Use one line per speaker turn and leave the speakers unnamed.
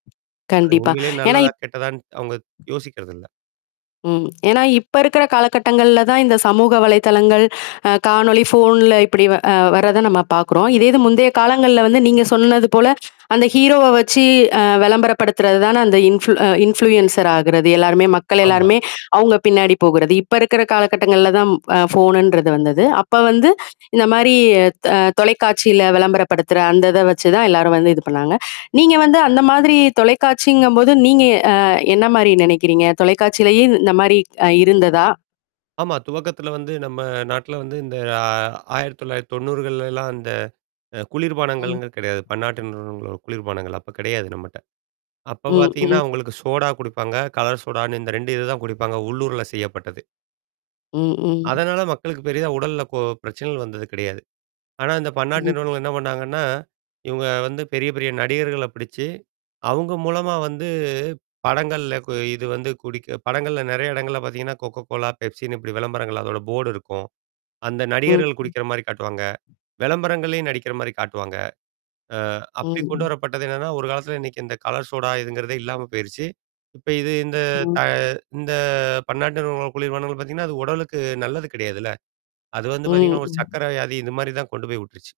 அது
கண்டிப்பா.
உண்மையிலே
ஏன்னா
நல்லதா,
இப்
கெட்டதான்னு அவுங்க யோசிக்கறது இல்ல.
ம். ஏன்னா, இப்ப இருக்கிற காலகட்டங்கள்ல தான், இந்த சமூக வலைத்தளங்கள், அ காணொலி, ஃபோன்ல இப்படி அ வர்றதை நம்ம பாக்குறோம். இதேது
ம்.
முந்தைய காலங்கள்ல வந்து, நீங்க சொன்னது போல, அந்த ஹீரோவ வச்சு அ விளம்பரப்படுத்துறது தானே, அந்த இன்ஃபுல் அ இன்ஃப்ளுயன்ஸர் ஆகுறது? எல்லாருமே மக்கள்
ஆமா.
எல்லாருமே அவுங்க பின்னாடி போகுறது. இப்ப இருக்குற காலகட்டங்கள்ல தான், அ ஃபோனுன்றது வந்தது. அப்ப வந்து, இந்த மாரி தா தொலைக்காட்சியில விளம்பரப்படுத்துற, அந்தத வச்சு தான் எல்லாரும் வந்து இது பண்ணாங்க. நீங்க வந்து அந்த மாதிரி தொலைக்காட்சிங்கம்போது, நீங்க அ என்னா மாரி நெனைக்கிறீங்க? தொலைக்காட்சியிலயும் இந்த மாரி ஆ இருந்ததா?
ஆமா, துவக்கத்துல வந்து நம்ம நாட்டுல வந்து, இந்த ஆ 1990கள்ல எல்லாம் அந்த அ குளிர்பானங்கள்
ம்.
கிடையாது. பன்னாட்டு நிறுவனங்களோட குளிர்பானங்கள் அப்பக் கிடையாது நம்மட்ட. அப்பப்
ம்,
பாத்தீங்கன்னா,
ம்.
உங்களுக்கு சோடா குடிப்பாங்க. கலர் சோடான்னு இந்த 2 இது தான் குடிப்பாங்க. உள்ளூர்ல செய்யப்பட்டது.
ம், ம்.
அதனால மக்களுக்குப் பெரிதா உடல்ல கொ பிரச்சனைகள் வந்தது கிடையாது. ஆனா, அந்தப் பன்னாட்டு
ம்.
நிறுவனங்கள் என்னா பண்ணாங்கன்னா, இவுங்க வந்து பெரிய பெரிய நடிகர்களப் பிடிச்சு, அவுங்க மூலமா வந்து, படங்கள்ல கு இது வந்து குடிக்க படங்கள்ல நெறையா இடங்கள்ல பாத்தீங்கன்னா, கொக்கோ கோலா, பெப்சின்னு இப்படி விளம்பரங்கள் அதோட போர்டு இருக்கும். அந்த
ம்,
நடிகர்கள்
ம்.
குடிக்கிற மாரி காட்டுவாங்க. விளம்பரங்கள்லயே நடிக்கிற மாரி காட்டுவாங்க. அ
ம்,
அப்படி
ம்.
கொண்டுவரப்பட்டது என்னான்னா, ஒரு காலத்துல இன்னைக்கு இந்த கலர் சோடா இதுங்கிறதே இல்லாம போயிருச்சு. இப்ப இது இந்த தா
ம்.
இந்த பன்னாட்டு நிறுவனங்கள் குளிர்பானங்கள் பாத்தீங்கன்னா, அது உடலுக்கு நல்லது கிடையாதுல்ல. அது வந்து
ம்,
பாத்தீங்கன்னா, ஒரு
ம்.
சக்கரை வியாதி, இந்த மாரி தான் கொண்டு போய் விட்டுருச்சு.